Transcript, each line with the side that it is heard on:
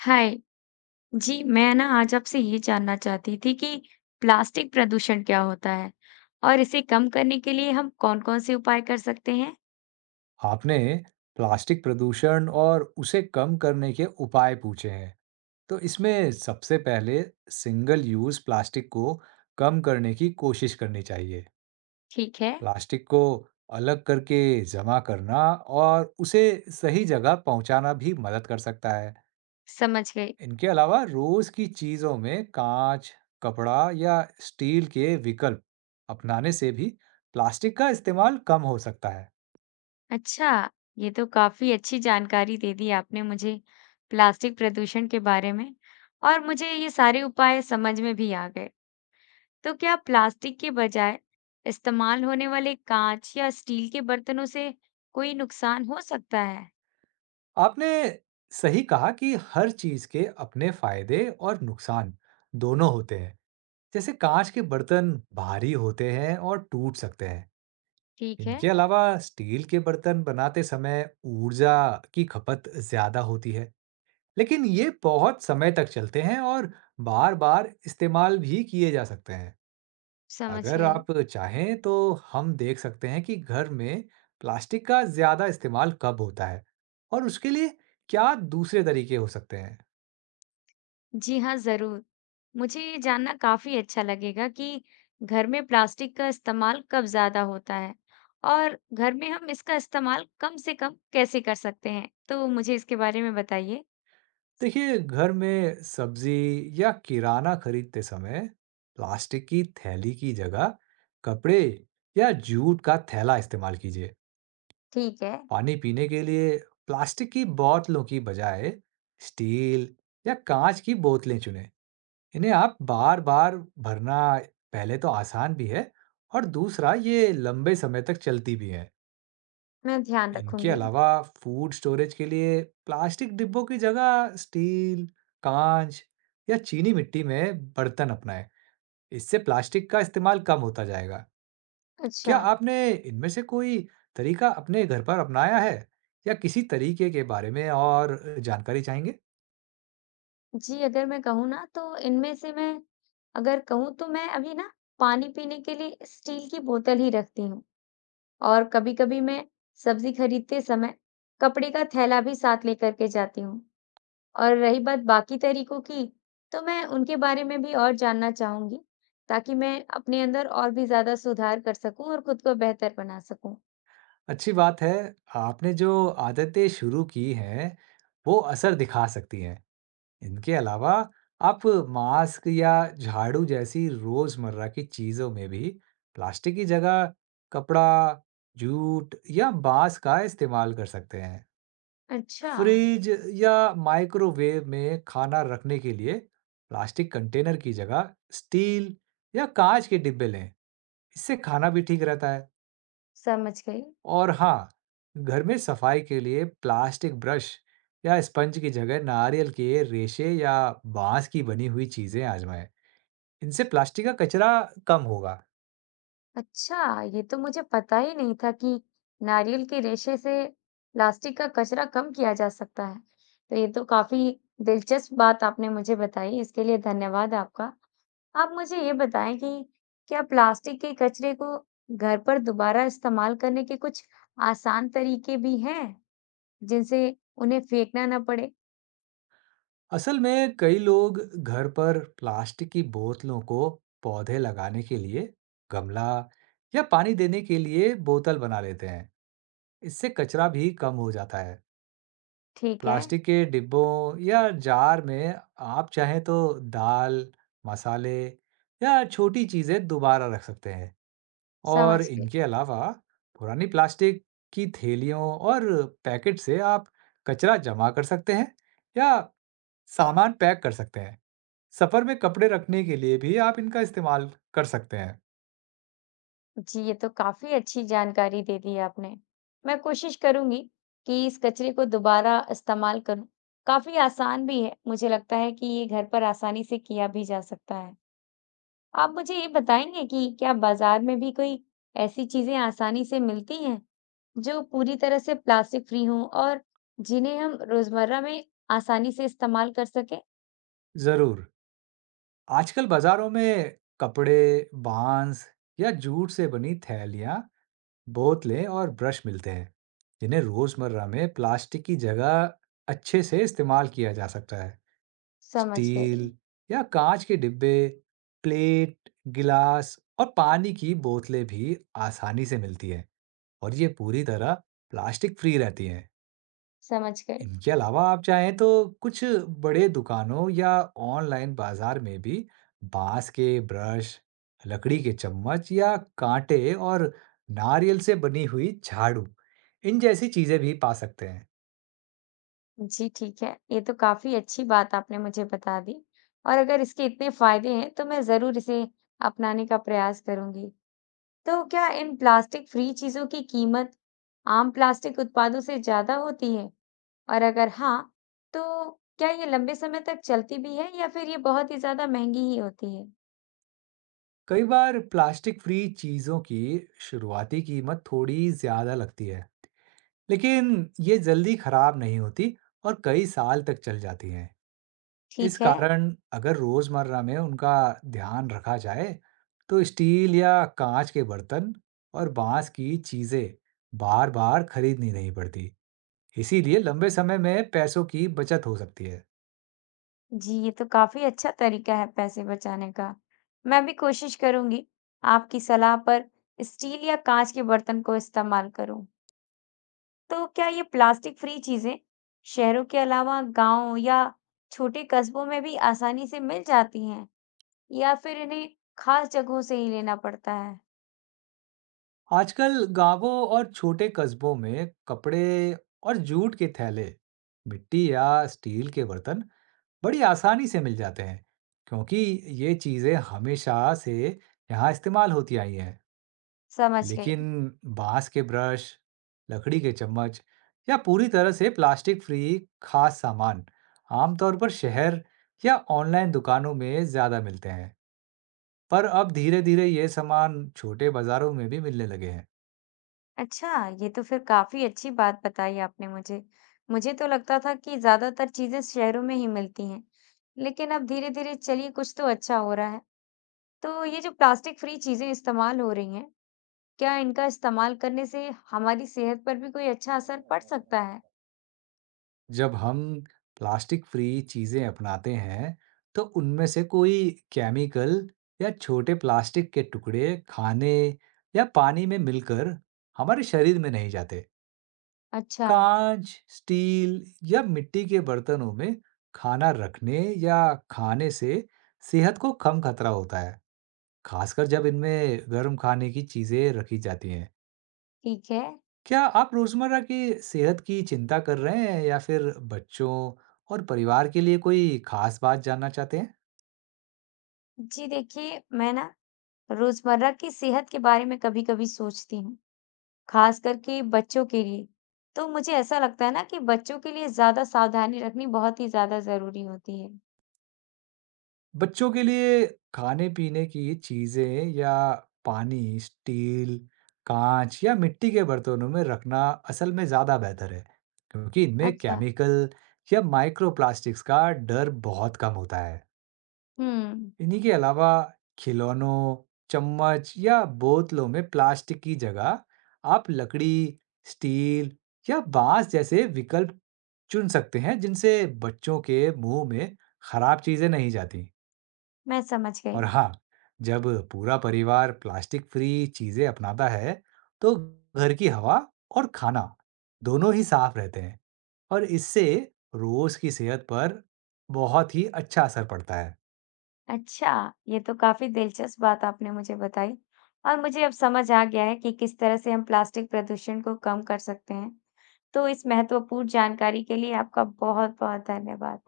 left: हाय जी, मैं आज आपसे ये जानना चाहती थी कि प्लास्टिक प्रदूषण क्या होता है और इसे कम करने के लिए हम कौन-कौन से उपाय कर सकते हैं?
right: आपने प्लास्टिक प्रदूषण और उसे कम करने के उपाय पूछे हैं। तो इसमें सबसे पहले सिंगल यूज प्लास्टिक को कम करने की कोशिश करनी चाहिए।
left: ठीक है।
right: प्लास्टिक को अलग करके जमा करना और उसे सही जगह पहुंचाना भी मदद कर सकता है।
left: समझ गई।
right: इनके अलावा रोज की चीजों में कांच, कपड़ा या स्टील के विकल्प अपनाने से भी प्लास्टिक का इस्तेमाल कम हो सकता है।
left: अच्छा, ये तो काफी अच्छी जानकारी दे दी आपने मुझे प्लास्टिक प्रदूषण के बारे में, और मुझे ये सारे उपाय समझ में भी आ गए। तो क्या प्लास्टिक के बजाय इस्तेमाल होने वाले कांच या स्टील के बर्तनों से कोई नुकसान हो सकता है?
right: आपने सही कहा कि हर चीज के अपने फायदे और नुकसान दोनों होते हैं। जैसे कांच के बर्तन भारी होते हैं और टूट सकते हैं।
left: ठीक है।
right: इनके अलावा स्टील के बर्तन बनाते समय ऊर्जा की खपत ज्यादा होती है, लेकिन ये बहुत समय तक चलते हैं और बार-बार इस्तेमाल भी किए जा सकते हैं।
left: समझ
right: अगर
left: गई।
right: आप चाहें तो हम देख सकते हैं कि घर में प्लास्टिक का ज़्यादा इस्तेमाल कब होता है और उसके लिए क्या दूसरे तरीके हो सकते हैं।
left: जी हाँ, ज़रूर। मुझे ये जानना काफ़ी अच्छा लगेगा कि घर में प्लास्टिक का इस्तेमाल कब ज़्यादा होता है और घर में हम इसका इस्तेमाल कम से कम कैसे कर सकते हैं? तो मुझे इसके बारे में बताइए।
right: देखिए, घर में सब्जी या किराना खरीदते समय प्लास्टिक की थैली की जगह कपड़े या जूट का थैला इस्तेमाल कीजिए।
left: ठीक है।
right: पानी पीने के लिए प्लास्टिक की बोतलों की बजाय स्टील या कांच की बोतलें चुनें। इन्हें आप बार-बार भरना पहले तो आसान भी है, और दूसरा ये लंबे समय तक चलती भी है।
left: मैं ध्यान
right: इनके
left: रखूंगी।
right: अलावा फूड स्टोरेज के लिए प्लास्टिक डिब्बों की जगह स्टील, कांच या चीनी मिट्टी में बर्तन अपनाएं। इससे प्लास्टिक का इस्तेमाल कम होता जाएगा। क्या
left: अच्छा।
right: आपने इनमें से कोई तरीका अपने घर पर अपनाया है, या किसी तरीके के बारे में और जानकारी चाहेंगे?
left: जी अगर मैं कहूँ ना तो इनमें से मैं अगर कहूँ तो मैं अभी ना पानी पीने के लिए स्टील की बोतल ही रखती हूँ और कभी-कभी मैं सब्जी खरीदते समय कपड़े का थैला भी साथ लेकर के जाती हूँ। और रही बात बाकी तरीकों की, तो मैं उनके बारे में भी और जानना चाहूंगी, ताकि मैं अपने अंदर और भी ज्यादा सुधार कर सकूं और खुद को बेहतर बना सकूं।
right: अच्छी बात है। आपने जो आदतें शुरू की हैं, वो असर दिखा सकती हैं। इनके अलावा आप मास्क या झाड़ू जैसी रोज़मर्रा की चीज़ों में भी प्लास्टिक की जगह कपड़ा, जूट या बाँस का इस्तेमाल कर सकते हैं।
left: अच्छा।
right: फ्रिज या माइक्रोवेव में खाना रखने के लिए प्लास्टिक कंटेनर की जगह स्टील या काँच के डिब्बे लें। इससे खाना भी ठीक रहता है।
left: समझ गई।
right: और हाँ, घर में सफाई के लिए प्लास्टिक ब्रश या स्पंज की जगह नारियल के रेशे या बांस की बनी हुई चीजें आजमाएं। इनसे प्लास्टिक का कचरा कम होगा।
left: अच्छा, ये तो मुझे पता ही नहीं था कि नारियल के रेशे से प्लास्टिक का कचरा कम किया जा सकता है। तो ये तो काफी दिलचस्प बात आपने मुझे बताई, इसके लिए धन्यवाद आपका। आप मुझे ये बताएं कि क्या प्लास्टिक के कचरे को घर पर दोबारा इस्तेमाल करने के कुछ आसान तरीके भी हैं जिनसे उन्हें फेंकना ना पड़े?
right: असल में कई लोग घर पर प्लास्टिक की बोतलों को पौधे लगाने के लिए गमला या पानी देने के लिए बोतल बना लेते हैं। इससे कचरा भी कम हो जाता है।
left: ठीक है।
right: प्लास्टिक के डिब्बों या जार में आप चाहें तो दाल, मसाले या छोटी चीज़ें दोबारा रख सकते हैं। और
left: समझ गई।
right: इनके अलावा पुरानी प्लास्टिक की थैलियों और पैकेट से आप कचरा जमा कर सकते हैं या सामान पैक कर सकते हैं। सफ़र में कपड़े रखने के लिए भी आप इनका इस्तेमाल कर सकते हैं।
left: जी, ये तो काफी अच्छी जानकारी दे दी आपने। मैं कोशिश करूंगी कि इस कचरे को दोबारा इस्तेमाल करूं। काफी आसान भी है। मुझे लगता है कि ये घर पर आसानी से किया भी जा सकता है। आप मुझे ये बताएंगे कि क्या बाजार में भी कोई ऐसी चीजें आसानी से मिलती हैं जो पूरी तरह से प्लास्टिक फ्री हों, और जिन्हें हम रोजमर्रा में आसानी से इस्तेमाल कर सकें?
right: ज़रूर। आजकल बाज़ारों में कपड़े, बांस या जूट से बनी थैलियाँ, बोतलें और ब्रश मिलते हैं, जिन्हें रोजमर्रा में प्लास्टिक की जगह अच्छे से इस्तेमाल किया जा सकता है।
left: समझ गई,
right: स्टील या कांच के डिब्बे, प्लेट, गिलास और पानी की बोतलें भी आसानी से मिलती हैं, और ये पूरी तरह प्लास्टिक फ्री रहती हैं।
left: समझ गई।
right: इनके अलावा आप चाहें तो कुछ बड़े दुकानों या ऑनलाइन बाजार में भी बांस के ब्रश, लकड़ी के चम्मच या कांटे और नारियल से बनी हुई झाड़ू, इन जैसी चीजें भी पा सकते हैं।
left: जी ठीक है, ये तो काफी अच्छी बात आपने मुझे बता दी, और अगर इसके इतने फायदे हैं तो मैं जरूर इसे अपनाने का प्रयास करूंगी। तो क्या इन प्लास्टिक फ्री चीजों की कीमत आम प्लास्टिक उत्पादों से ज्यादा होती है? और अगर हाँ, तो क्या ये लंबे समय तक चलती भी है या फिर ये बहुत ही ज़्यादा महंगी ही होती है?
right: कई बार प्लास्टिक फ्री चीजों की शुरुआती कीमत थोड़ी ज्यादा लगती है, लेकिन ये जल्दी खराब नहीं होती और कई साल तक चल जाती हैं। इस
left: ठीक है।
right: कारण अगर रोजमर्रा में उनका ध्यान रखा जाए, तो स्टील या कांच के बर्तन और बांस की चीजें बार बार खरीदनी नहीं पड़ती। इसीलिए लंबे समय में पैसों की बचत हो सकती है।
left: जी, ये तो काफ़ी अच्छा तरीका है पैसे बचाने का। मैं भी कोशिश करूँगी आपकी सलाह पर स्टील या काँच के बर्तन को इस्तेमाल करूँ। तो क्या ये प्लास्टिक फ्री चीज़ें शहरों के अलावा गाँव या छोटे कस्बों में भी आसानी से मिल जाती हैं, या फिर इन्हें खास जगहों से ही लेना पड़ता है?
right: आजकल गांवों और छोटे कस्बों में कपड़े और जूट के थैले, मिट्टी या स्टील के बर्तन बड़ी आसानी से मिल जाते हैं, क्योंकि ये चीजें हमेशा से यहाँ इस्तेमाल होती आई हैं।
left: समझ
right: लेकिन
left: गई।
right: बांस के ब्रश, लकड़ी के चम्मच या पूरी तरह से प्लास्टिक फ्री खास सामान आमतौर पर शहर या ऑनलाइन दुकानों में ज्यादा मिलते हैं। पर अब धीरे-धीरे ये सामान छोटे बाजारों में भी मिलने लगे हैं।
left: अच्छा, ये तो फिर काफ़ी अच्छी बात बताई आपने मुझे। मुझे तो लगता था कि ज़्यादातर चीज़ें शहरों में ही मिलती हैं, लेकिन अब धीरे-धीरे चलिए कुछ तो अच्छा हो रहा है। तो ये जो प्लास्टिक फ्री चीज़ें इस्तेमाल हो रही हैं, क्या इनका इस्तेमाल करने से हमारी सेहत पर भी कोई अच्छा असर पड़ सकता है?
right: जब हम प्लास्टिक फ्री चीजें अपनाते हैं, तो उनमें से कोई केमिकल या छोटे प्लास्टिक के टुकड़े खाने या पानी में मिलकर हमारे शरीर में नहीं जाते।
left: अच्छा।
right: कांच, स्टील या मिट्टी के बर्तनों में खाना रखने या खाने से सेहत को कम खतरा होता है, खासकर जब इनमें गर्म खाने की चीजें रखी जाती हैं।
left: ठीक है।
right: क्या आप रोजमर्रा की सेहत की चिंता कर रहे हैं, या फिर बच्चों और परिवार के लिए कोई खास बात जानना चाहते हैं?
left: जी देखिए, मैं रोज़मर्रा की सेहत के बारे में कभी-कभी सोचती हूँ। खास करके बच्चों के लिए। तो मुझे ऐसा लगता है कि बच्चों के लिए ज़्यादा सावधानी रखनी बहुत ही ज़्यादा ज़रूरी होती है।
right: बच्चों के लिए खाने-पीने की चीज़ें या पानी, स्टील, काँच या मिट्टी के बर्तनों में रखना असल में ज़्यादा बेहतर है, क्योंकि इनमें
left: अच्छा।
right: केमिकल या माइक्रोप्लास्टिक्स का डर बहुत कम होता है।
left: हुँ।
right: इन्हीं के अलावा खिलौनों, चम्मच या बोतलों में प्लास्टिक की जगह आप लकड़ी, स्टील या बाँस जैसे विकल्प चुन सकते हैं, जिनसे बच्चों के मुंह में खराब चीज़ें नहीं जाती।
left: मैं समझ
right: और
left: गई।
right: हाँ, जब पूरा परिवार प्लास्टिक फ्री चीजें अपनाता है, तो घर की हवा और खाना दोनों ही साफ रहते हैं, और इससे रोज की सेहत पर बहुत ही अच्छा असर पड़ता है।
left: अच्छा, ये तो काफ़ी दिलचस्प बात आपने मुझे बताई, और मुझे अब समझ आ गया है कि किस तरह से हम प्लास्टिक प्रदूषण को कम कर सकते हैं। तो इस महत्वपूर्ण जानकारी के लिए आपका बहुत-बहुत धन्यवाद।